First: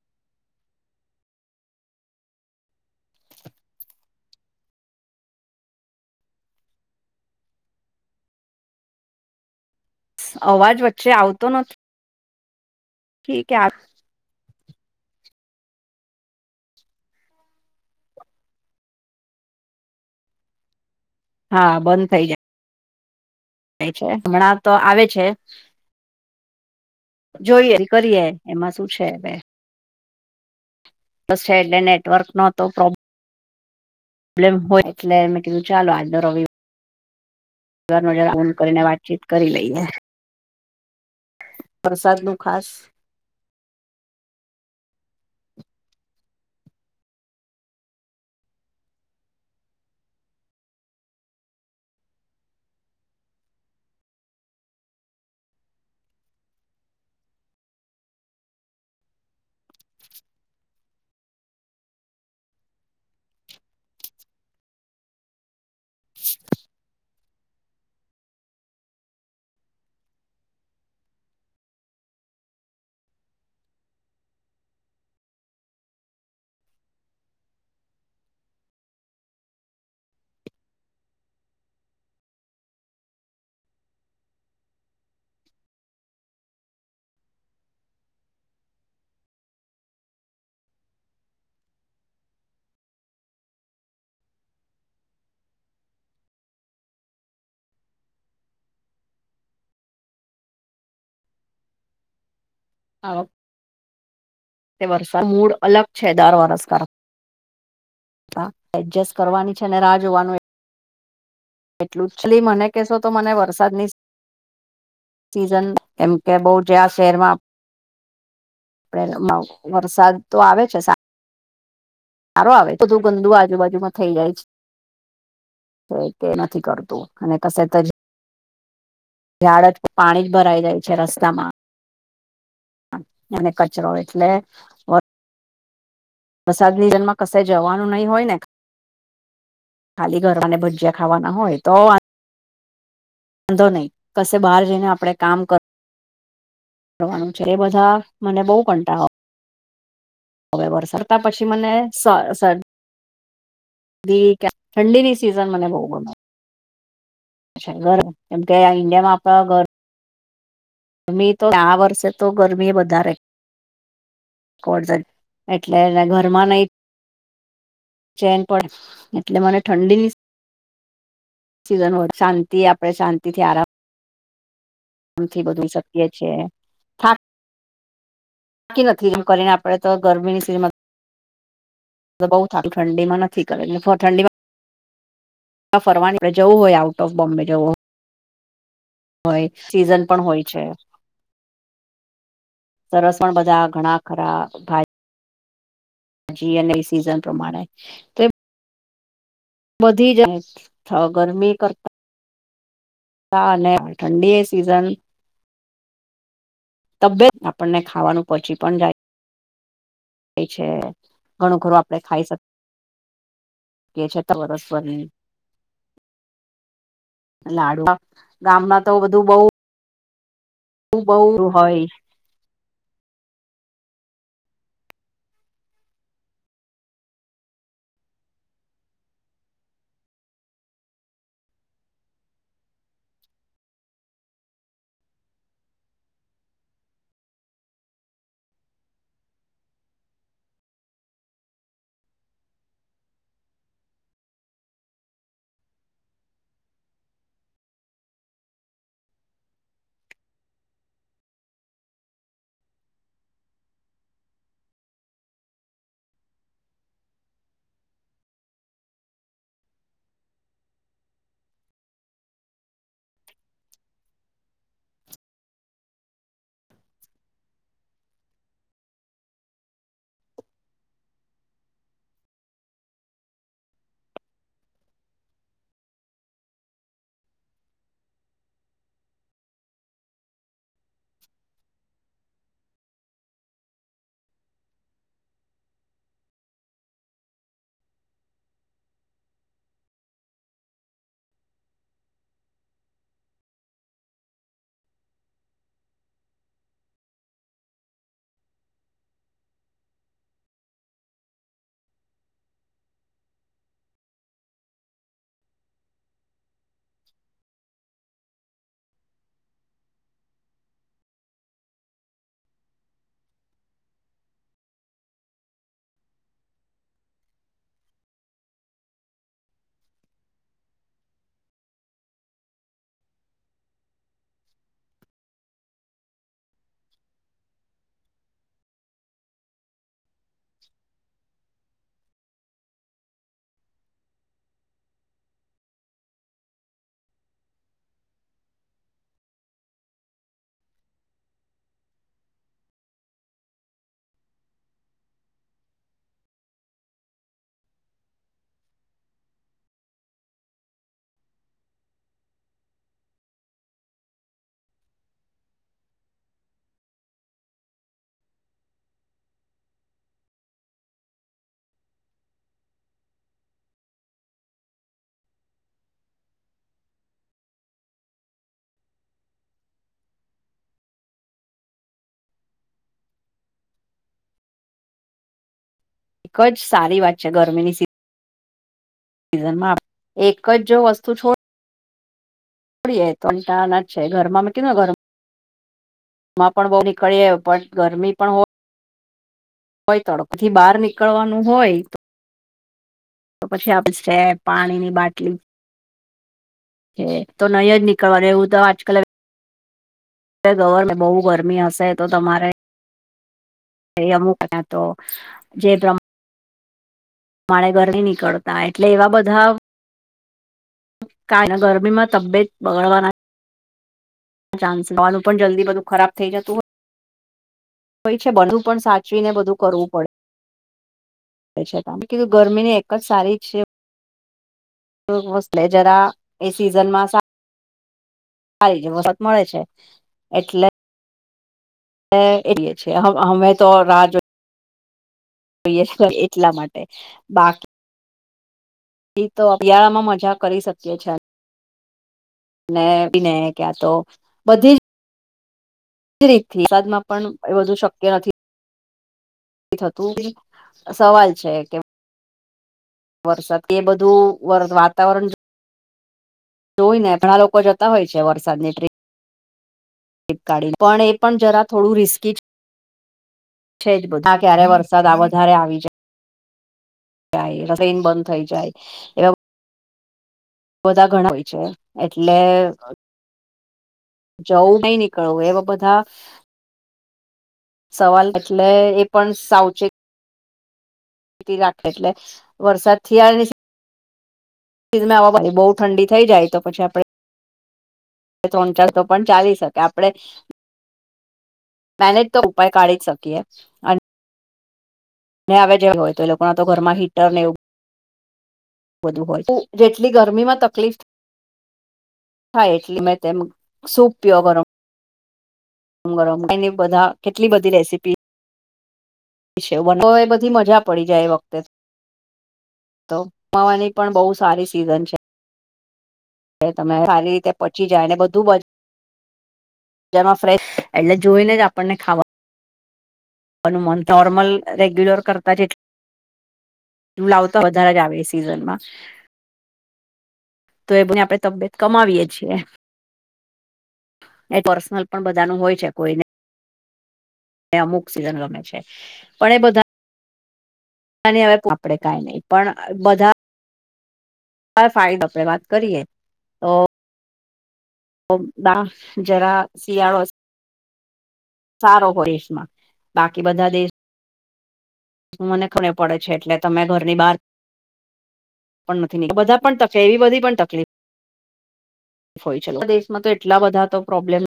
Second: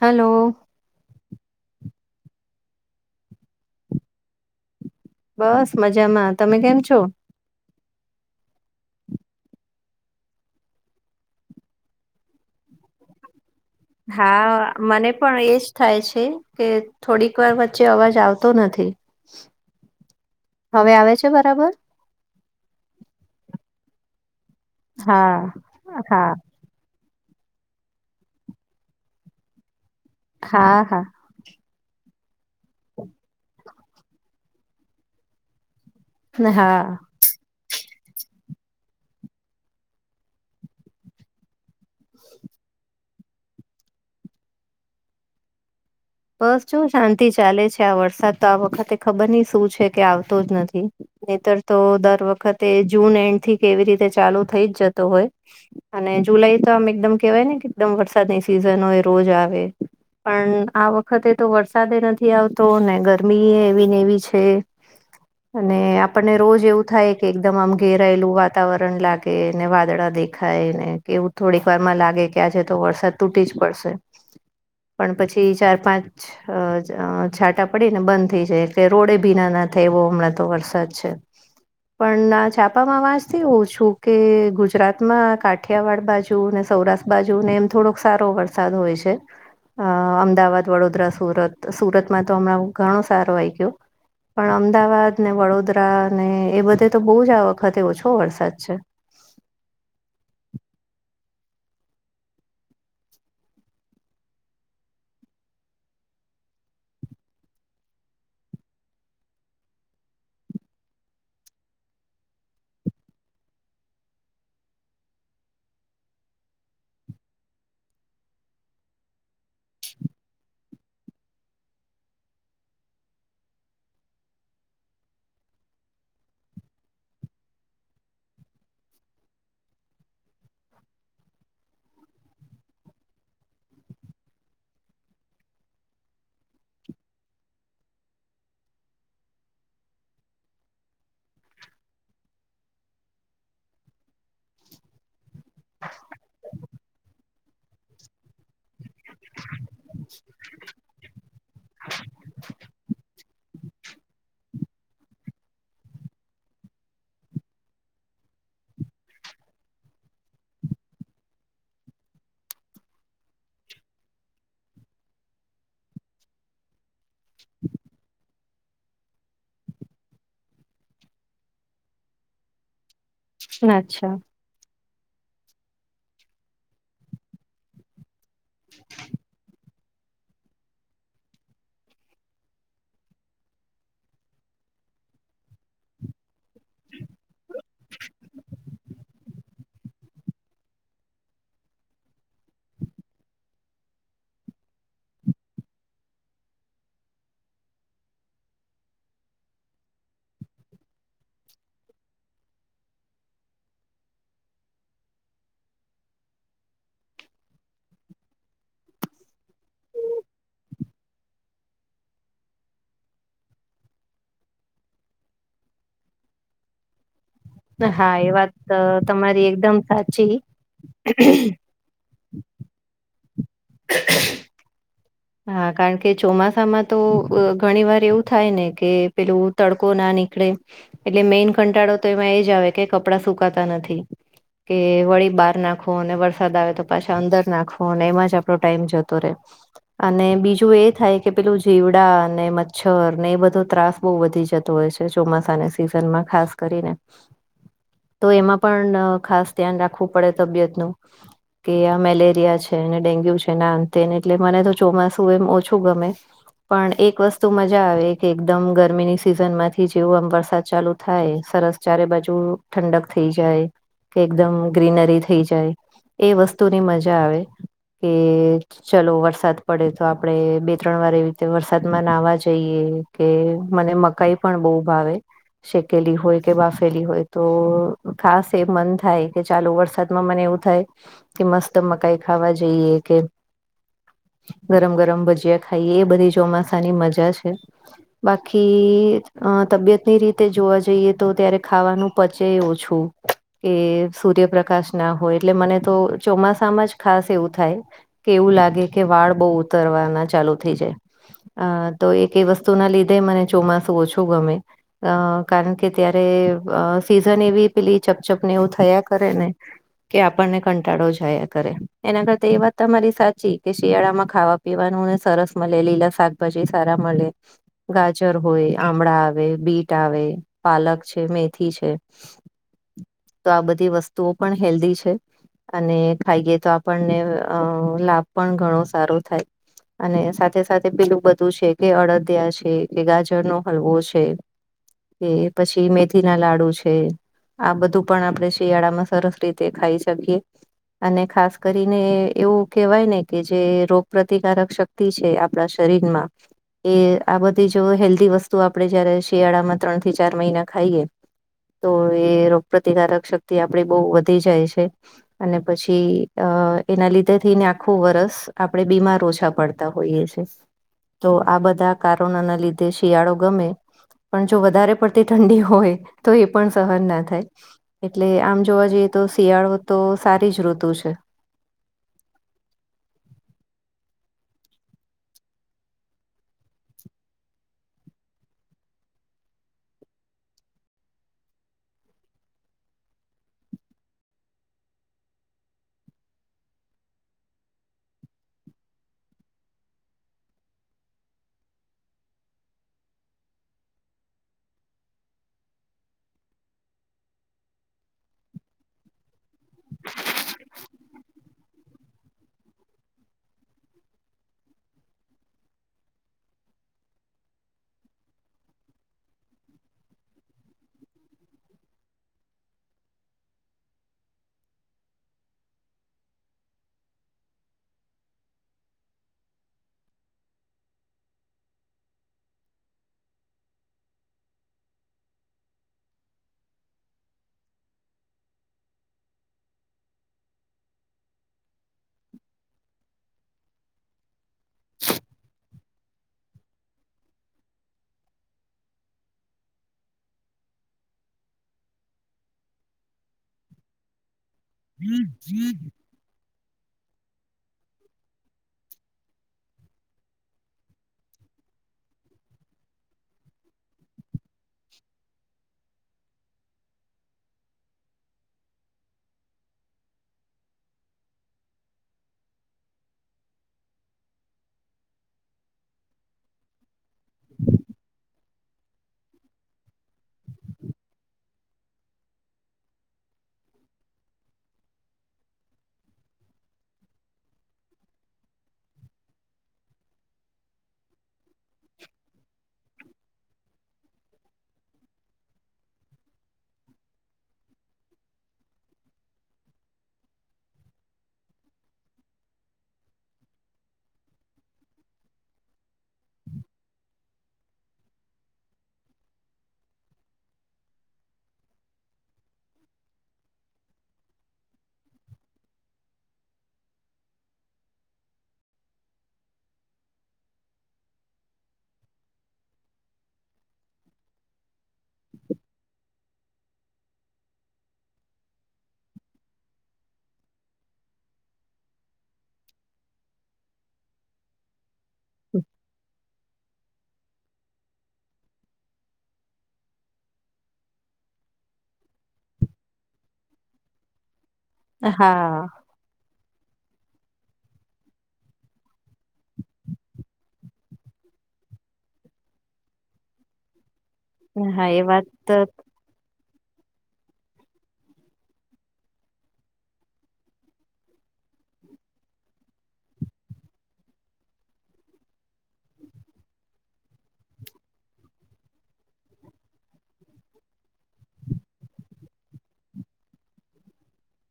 Hello [inaudible] બસ મજામાં. તમે કેમ છો? અવાજ વચ્ચે આવતો નથ ઠીકે આપ હા મને પણ એજ થાય છે કે થોડીક વાર વચ્ચે અવાજ આવતો નથી. [inaudible] હવે આવે છ હા બંધ થઈ જા વે છે. હમણાં તો આવે છે. હા હા જોઈએ ને કરીએ એમાં શું છે હવે. હા હા [unintelligible] છે એટલે નેટવર્કનો તો પ્રોબ [inaudible] લમ હોય એટલે મે કીધું ચાલો આજનો [unintelligible] હા હા [unintelligible] ફોન કરીને વાતચીત કરી લઈએ. વરસાદનું ખાસ બસ જો શાંતિ ચાલે છે. આ વરસાદ તો આ વખતે ખબર નહી શું છે કે આવતો જ નથી. નહિંતર તો દર વખતે જૂન એન્ડથી કે એવી રીતે ચાલુ થઇ જ જતો હોય. અને જુલાઈ તો આમ એકદમ કેવાયને કે એકદમ વરસાદની સિઝન હોય રોજ આવે. પણ આ વ ખતે તો વરસાદે નથી આવતો ને ગરમી એ એવી ને એવી છે. અને આપણને રોજ એવું થાય કે એકદમ આમ ઘેરાયેલું વાતાવરણ લાગે અને વાદળા દે ખાય ને કે એવું થોડીક વારમાં લાગે કે આજે તો વરસાદ તૂટી જ પડશે. [inaudible] પણ પછી ચાર-પાંચ. [unintelligible] છાટા પડીને બંધ થઇ જાય. એટલે રોડે ભીના ના થાય એવો હમણાં તો વરસાદ. છે પણ આ છાપામાં વાંચતી હોઉ છું કે ગુજરાતમાં કા ઠિયાવાડ બાજુને સૌરાષ્ટ્ર બાજુને. એમ થોડોક સારો વરસાદ હોય છે. અ અમદાવાદ, વડોદરા, સુરત, સુરતમાં તો હમણાં ઘણો સારો આઈગ્યો. પણ અમદાવાદને, વડોદરાને એ બધે તો બહુ જ આ વખતે ઓછો વરસાદ છે. [unintelligible] વરસાદ મૂળ અલગ છે દર વરસ કર તા એડજસ્ટ કરવાની છે. અને રાહ જોવાનું. એટલું જ મને કહેશો, તો મને વરસાદની. સીઝન, એમ કે બહુ જ્યાં શહેરમાં. [unintelligible] વરસાદ તો આવે છે સા રો આવે, બધું ગંદુ આજુબાજુમાં થઇ જાય છે. [unintelligible] કે નથી કરતું અને કશે ઝાડ જ, પાણી જ ભરાઈ જાય છે રસ્તામાં. અને કચરો એટલે. વરસાદની સીઝનમાં કશે જવાનું નહી હોય ને. ખાલી ઘરમાં, ને ભજીયા ખાવાના હોય તો વા વાંધો નહી કશે બહાર જઈને આપડે કામ ક [inaudible] રવાનું છે એ બધા મને બઉ કંટાળો આવે. આવે વરસાદ [unintelligible] પછી મને [unintelligible] [unintelligible] ઠંડીની સીઝન મને બહુ ગમે. છે ઘર એમ કે ઇન્ડિયામાં આપણા ઘર. [unintelligible] તો આ વર્ષે તો ગરમી વધારે. [unintelligible] એટલે એને ઘરમાં નહી. ચેન પડે. એટલે મને ઠંડીની. સિઝન હોય, શાંતિ આપડે શાંતિથી આરામ. અચ્છા. [unintelligible] બધું શકીએ છે થા કતી નથી એમ કરીને, આપણે તો ગરમીની સિજ. બોવ સારું ઠંડીમાં નથી. [unintelligible] ઠંડીમાં. ફરવાની જવું આઉટ બોમ્બે જવું હોય. હોય સિઝન પણ હોય છે. સરસ પણ બધા ઘણા ખરા ભાઈ. જીી અને સિઝન પ્રમાણે તેમ. બધી જાય અ ગરમી કરતા. ઠંડી એ સીઝન. તબિયત આપણને ખાવાનું પચી પણ જાય. એ છે, ઘણું ખરું આપડે ખાઈ શક. કે છે [inaudible] વરસ વરની. લાડવા હા એ વાત ગામમાં તો બધું બઉ તમારી એકદમ સાચી બઉ [unintelligible] હોય [inaudible] હા કારણ કે ચોમાસામાં તો ઘણી વાર એવું થાયને કે પેલું તડકો ના નીકળે એટલે મેઈન કંટાળો તો એમાં એ જ આવે કે કપડાં સુકાતા નથી કે વળી બહાર નાખવો ને વરસાદ આવે તો પાછા અંદર નાખવો અને એમાં જ આપણો ટાઇમ જતો રે અને બીજું એ થાય કે પેલું જીવડા ને મચ્છરને એ બધો ત્રાસ બોવ વધી જતો હોય છે, ચોમાસાના સિઝનમાં ખાસ કરીને [inaudible] તો એમાં પણ ખાસ ધ્યાન રાખવું પડે તબિયતનું કે આ મેલેરિયા છે ને ડેન્ગ્યુ છે ને આ તે એટલે મને તો ચોમાસું એમ ઓછું ગમે પણ એક વસ્તુ મજા આવે કે એકદમ ગરમીની સિઝન માંથી જેવો આમ વરસાદ ચાલુ થાય સરસ ચારે બાજુ ઠંડક થઈ જાય કે એકદમ ગ્રીનરી થઈ જાય એ વસ્તુની મજા આવે કે ચલો વરસાદ પડે તો આપડે બે ત્રણ વાર એવી રીતે વરસાદમાં નાહવા જઈએ કે મને મકાઈ પણ બહુ ભાવે શેકેલી હોય કે બાફેલી હોય તો ખાસ એ મન થાય કે ચાલુ વરસાદ માં મને એવું થાય કે મસ્ત મકાઈ ખાવા જઈએ કે ગરમ ગરમ ભજીયા ખાઈએ એ બધી ચોમાસાની મજા છે. બાકી તબિયતની રીતે જોવા જઈએ તો ત્યારે ખાવાનું પચેય ઓછું કે સૂર્યપ્રકાશના હોય એટલે મને તો ચોમાસામાં જ ખાસ એવું થાય કે એવું લાગે કે વાળ બહુ ઉતરવાના ચાલુ થઇ જાય અ તો એક એ વસ્તુના લીધે મને ચોમાસું ઓછું ગમે અ કારણ કે ત્યારે સિઝન એવી પેલી ચપચપને એવું થયા કરેને કે આપણને કંટાળો જ આયા કરે એના કરતા એ વાત તમારી સાચી કે શિયાળામાં ખાવા પીવાનુંને સરસ મળે લીલા શાકભાજી સારા મળે ગાજર હોય આમળા આવે બીટ આવે પાલક છે મેથી છે. [inaudible] તો આ બધી વસ્તુઓ પણ હેલ્ધી છે. અને ખાઈએ તો આપણને અ લાભ પણ ઘણો સારો થાય અને સાથે સાથે પેલું બધું છે કે અડદિયા છે કે ગાજરનો હલવો છે. કે પછી મેથીના લાડુ છે. આ બધું પણ આપણે શિયાળામાં સરસ રીતે ખાઈ શકીએ અને ખાસ કરીને એવું કેવાય ને કે જે રો ગ પ્રતિકારક શક્તિ છે આપણા શરીરમાં એ આ બધી જો હેલ્ધી વસ્તુ આપણે જયારે શિયાળામાં ત્રણ થી ચાર મહિના ખાઈએ તો એ રોગ પ્રતિકારક શક્તિ આપણી બહુ વધી જાય છે. અને પછી અ એના લીધે થીને આખું વરસ આપણે બીમાર ઓછા પડતા હોઈએ છે. તો આ બધા કારણોના લીધે શિયાળો ગમે પણ જો વધારે પડતી ઠંડી હોય તો એ પણ સહન ના થાય એટલે આમ જોવા જઈએ તો શિયાળો તો સારી જ ઋતુ છે. [unintelligible] સારી વાત છે ગરમીની સી એમાં [unintelligible] એક જો વસ્તુ છોડ પડીએ પહેલા ના છે ઘર માં [unintelligible] માં પણ બહુ નીકળીએ પણ ગરમી પણ હોય પઈ તડપ બહાર નીકળવાનું હોય. તો પછી આપને છે પાણી ની બાટલી છે. એ તો નહી જ નીકળવાનું એવું તો આજકાલ હવે [unintelligible] બહુ ગરમી હશે તો તમારે એ અમુક ક તો જે પ્રમાણે પ્રમાણે ઘર ની નીકળતા એટલે એવા બધા કારણે ગરમીમાં તબિયત બગાડવાના ચાન્સ હોવાનું પણ જલ્દી બધું ખરાબ થઈ જતું હોય. હોય છે બનું પણ સાચવી ને બધું કરવું પડે [unintelligible] મે કીધું ગરમી ની એક જ સારી જ છે કોઈ બસ લઈ જરા એ સિઝનમાં સા સારી જ વસાત મળે છે એટલે એ એટલે છે હ અમે તો રા જોઈ જોઈએ છીએ એટલા માટે બાકી એક તો અતિયાારામાં મજા કરી શકે છે વિનય વિનય ક્યાંતો બધી જ હમ હમ [inaudible] રીત થી વરસાદમાં પણ એ વધુ શક્ય નથી. થતું બી સવાલ છે એ કે વરસાદ તે બધું વાતાવરણ જોઈ ને ઘણા લોકો જતા હોય છે વરસાદ ની થે ફ્લિપકારએ પણ એ પણ જરા થોડું રિસ્કી જ છે જ બધા આ ક્યારે વરસાદ આ વધારે આવી જાય. જાય રૈન બંધ થઈ જાય એમ બધા ઘણા હોય છે એટલે, જવું નઈ નીકળવું એવા બધા સવાલ એટલે એ પણ સાવચેત તી રાખે એટલે વરસાદથી આઈરીશ સીઝવા ભાઈ બહુ ઠંડી થઈ જાય તો પછી આપણે તોન ચાર તો પણ ચાલી શકે આપણે ડાયરેક્ટ [unintelligible] તો ઉપાય કાઢી જ શકીએ ને અવે જે હોય તો એ લોકો ના તો ઘરમાં હીટર ને એવું બધું હોય ઉ જેટલી ગરમી માં તકલીફ થાય એટલે મેં તેમ સૂપ પિયો કરો. ગરમ ગરમ એની બધા કેટલી બધી રેસીપી છે તો એ બધી મજા પડી જાય એ વખતે તો તો કમાવાની પણ બહુ સારી સિઝન છે. એ તમારે સારી રીતે પચી જાય ને બધું બ મા ફ્રેશ એટલે જોઈને જ આપણને ખાવાનું [unintelligible] મન નોર્મલ રેગ્યુલર કરતા જેટ હું લાવ તા વધારે જ આવે એ સિઝનમાં તો એ બને આપણે તબિયત કમાવીએે છીએ. એ પર્સનલ પણ બધાનું હોય હા છે. કોઇને એ અમુક સિઝન રમે છે. પણ એ બધા [unintelligible] ને હવે આપડે કાઈ નહી પણ બધા હા ફાવે આપે વાત કરીએ ઓ ઓ બા જરા શિયાળો સારો હોય દેશમાં. બાકી બધા દેશ મને [unintelligible] પડે છે એટલે તમે ઘરની બહાર પણ નથી નીક બધા પણ તકે એવી બધી પણ તકલીફ હોય છે. આપણા દેશમાં તો એટલા બધા તો પ્રોબ્લેમ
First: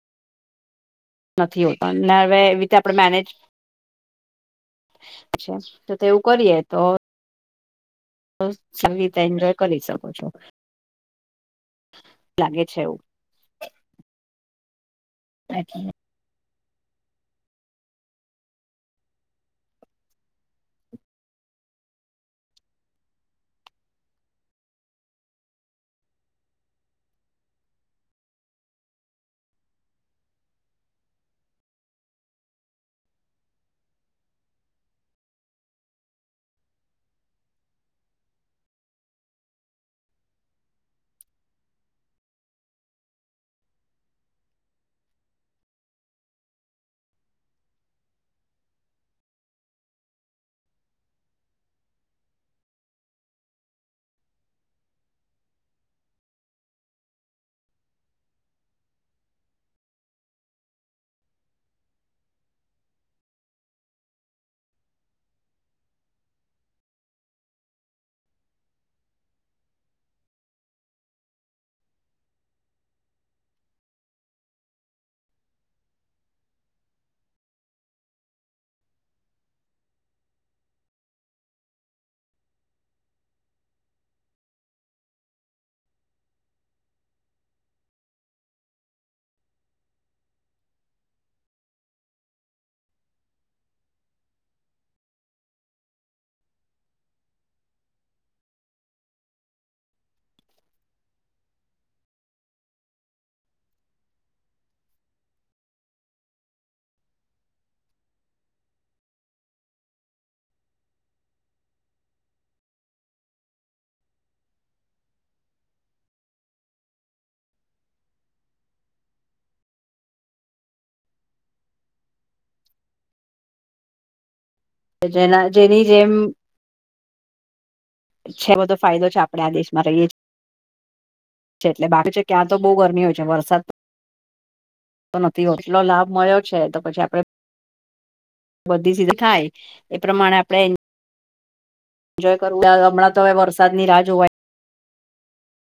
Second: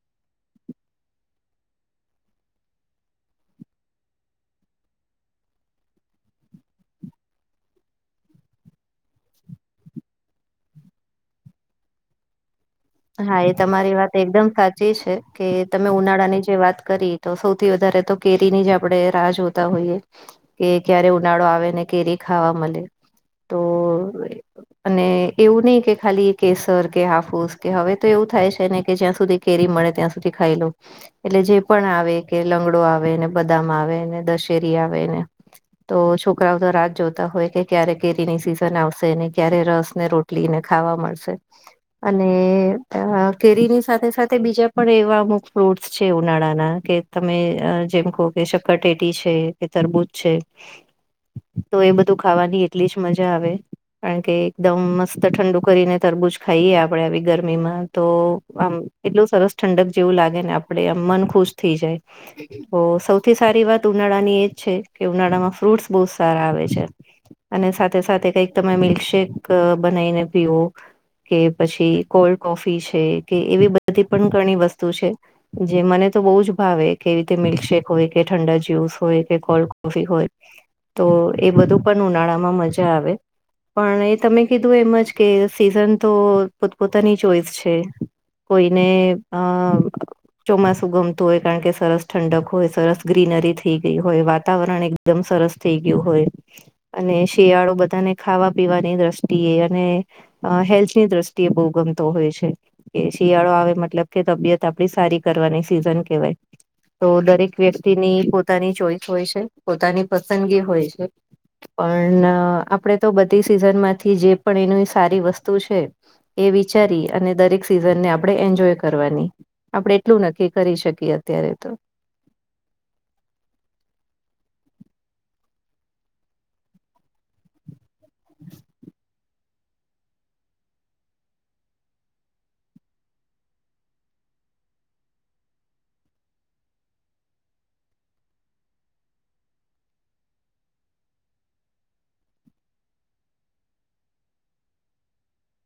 નથી હોતા ને હવે એવી રીતે આપણે મેનેજ છે તો તેવું કરીએ તો તો સારી રીતે એન્જોય કરી શકો છો. લાગે છે એવું. હા એ તમારી વાત એકદમ સાચી છે. કે એટલે તમે ઉનાળાની જે વાત કરી તો સૌથી વધારે તો કેરીની જ આપણેે રાહ જોતા હોઈએ. કે ક્યારે ઉનાળો આવે ને કેરી ખાવા મલે. તો અને એવું નહી કે ખાલી કેસર કે હાફુસ કે હવે તો એવું થાય છે ને કે જ્યાં સુધી કેરી મળે ત્યાં સુધી ખાઈ લવ. એટલે જે પણ આવે કે લંગડો આવેને, બદામ આવેને, દશેરી આવે ને. તો છોકરાઓ તો રાહ જ જોતા હોય કે ક્યારે કેરીની સિઝન આવશે અને ક્યારે રસ ને રોટ લીને ખાવા મળશે. અને [inaudible] કેરીની સાથે સાથે બીજા પણ એવાં અમુક ફ્રૂટ્સ છે ઉનાળાના કે તમે જેમ કો કે શક્કરટેટી છે, કે તરબૂચ છે. [inaudible] તો એ બધું ખાવાની એટલી જ મજા આવે. કારણ કે એકદમ મસ્ત ઠંડુ કરીને તરબૂચ ખાઈએ આપ આપણે આવી ગરમીમાં તો આમ એટલું સરસ ઠંડક જેવું લાગે ને આપડે આમ મન ખુશ થઈ જાય. તો સૌથી સારી વાત ઉનાળાની એજ છે કે ઉનાળામાં ફ્રૂટ્સ બહુ સારા આવે છે. અને સાથે સાથે કંઈક તમે મિલ્કશેેક બનાવીને પીવો કે પછી કોલ્ડ કોફી છે કે એવી બધી પણ ઘણી વસ્તુ છે. જે મને તો બહુ જ ભાવે. કે એ રીતે મિલ્કશેેક હોય, કે ઠંડા જ્યુસ હોય કે, કોલ્ડ કોફી હોય. તો એ બધું પણ ઉનાળામાં મજા આવે. પણ એ તમે કીધું એમજ કે સિઝન તો પોતપોતાની ચોઈસ છે. કોઈને આ ચોમાસું ગમતું હોય. કારણ કે સરસ ઠંડક હોય, સરસ ગ્રીનરી થઈ ગઈ હોય, વાતાવરણ એક દમ સરસ થઇ ગ્યું હોય. અને શિયાળો બધાને ખાવા પીવાની દ્રષ્ટિએ અને હેલ્થની દ્રષ્ તે બહુ ગમતો હોય છે. કે શિયાળો આવે મતલબ કે તબિયત આપડી સારી કરવાની સિઝન કેવાય. તો દરેક વ્યક્તિની પોતાની ચોઈસ હોય છે, પોતાની પસંદગી હોય છે. પણ આપણેે તો બધી સિઝનમાંથી જે પણ એની સારી વસ્તુ છે. એ વિચારી અને દરેક સિઝનને આપણે એન્જોય કરવાની. આપણે એટલું નક્કી કરી શકીએ અત્યારે તો. તો જેના જેની જેમ છે બધો ફાયદો છે આપ આપણે આ દેશમાં રહીએ છ, એટલે બાકી છે ક્યાં તો બઉ ગરમી હોય છે વરસાદ તો નથી ઓટલો લાભ મળ્યો છે તો પછી આપડે બધી સીધી થાય એ પ્રમાણે આપડે એન્જોય કરવું [unintelligible] હમણાં તો હવે વરસાદની રાહ જોવાય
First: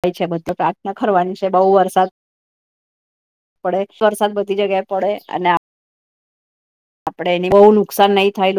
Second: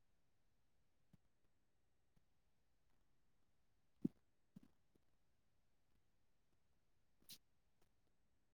થાય છે, [unintelligible] પ્રાર્થના કરવાની છે બઉ વરસાદ પડે વરસાદ બધી જગ્યાએ પડે અને આ આપડે એને બઉ નુકસાન નહી થાય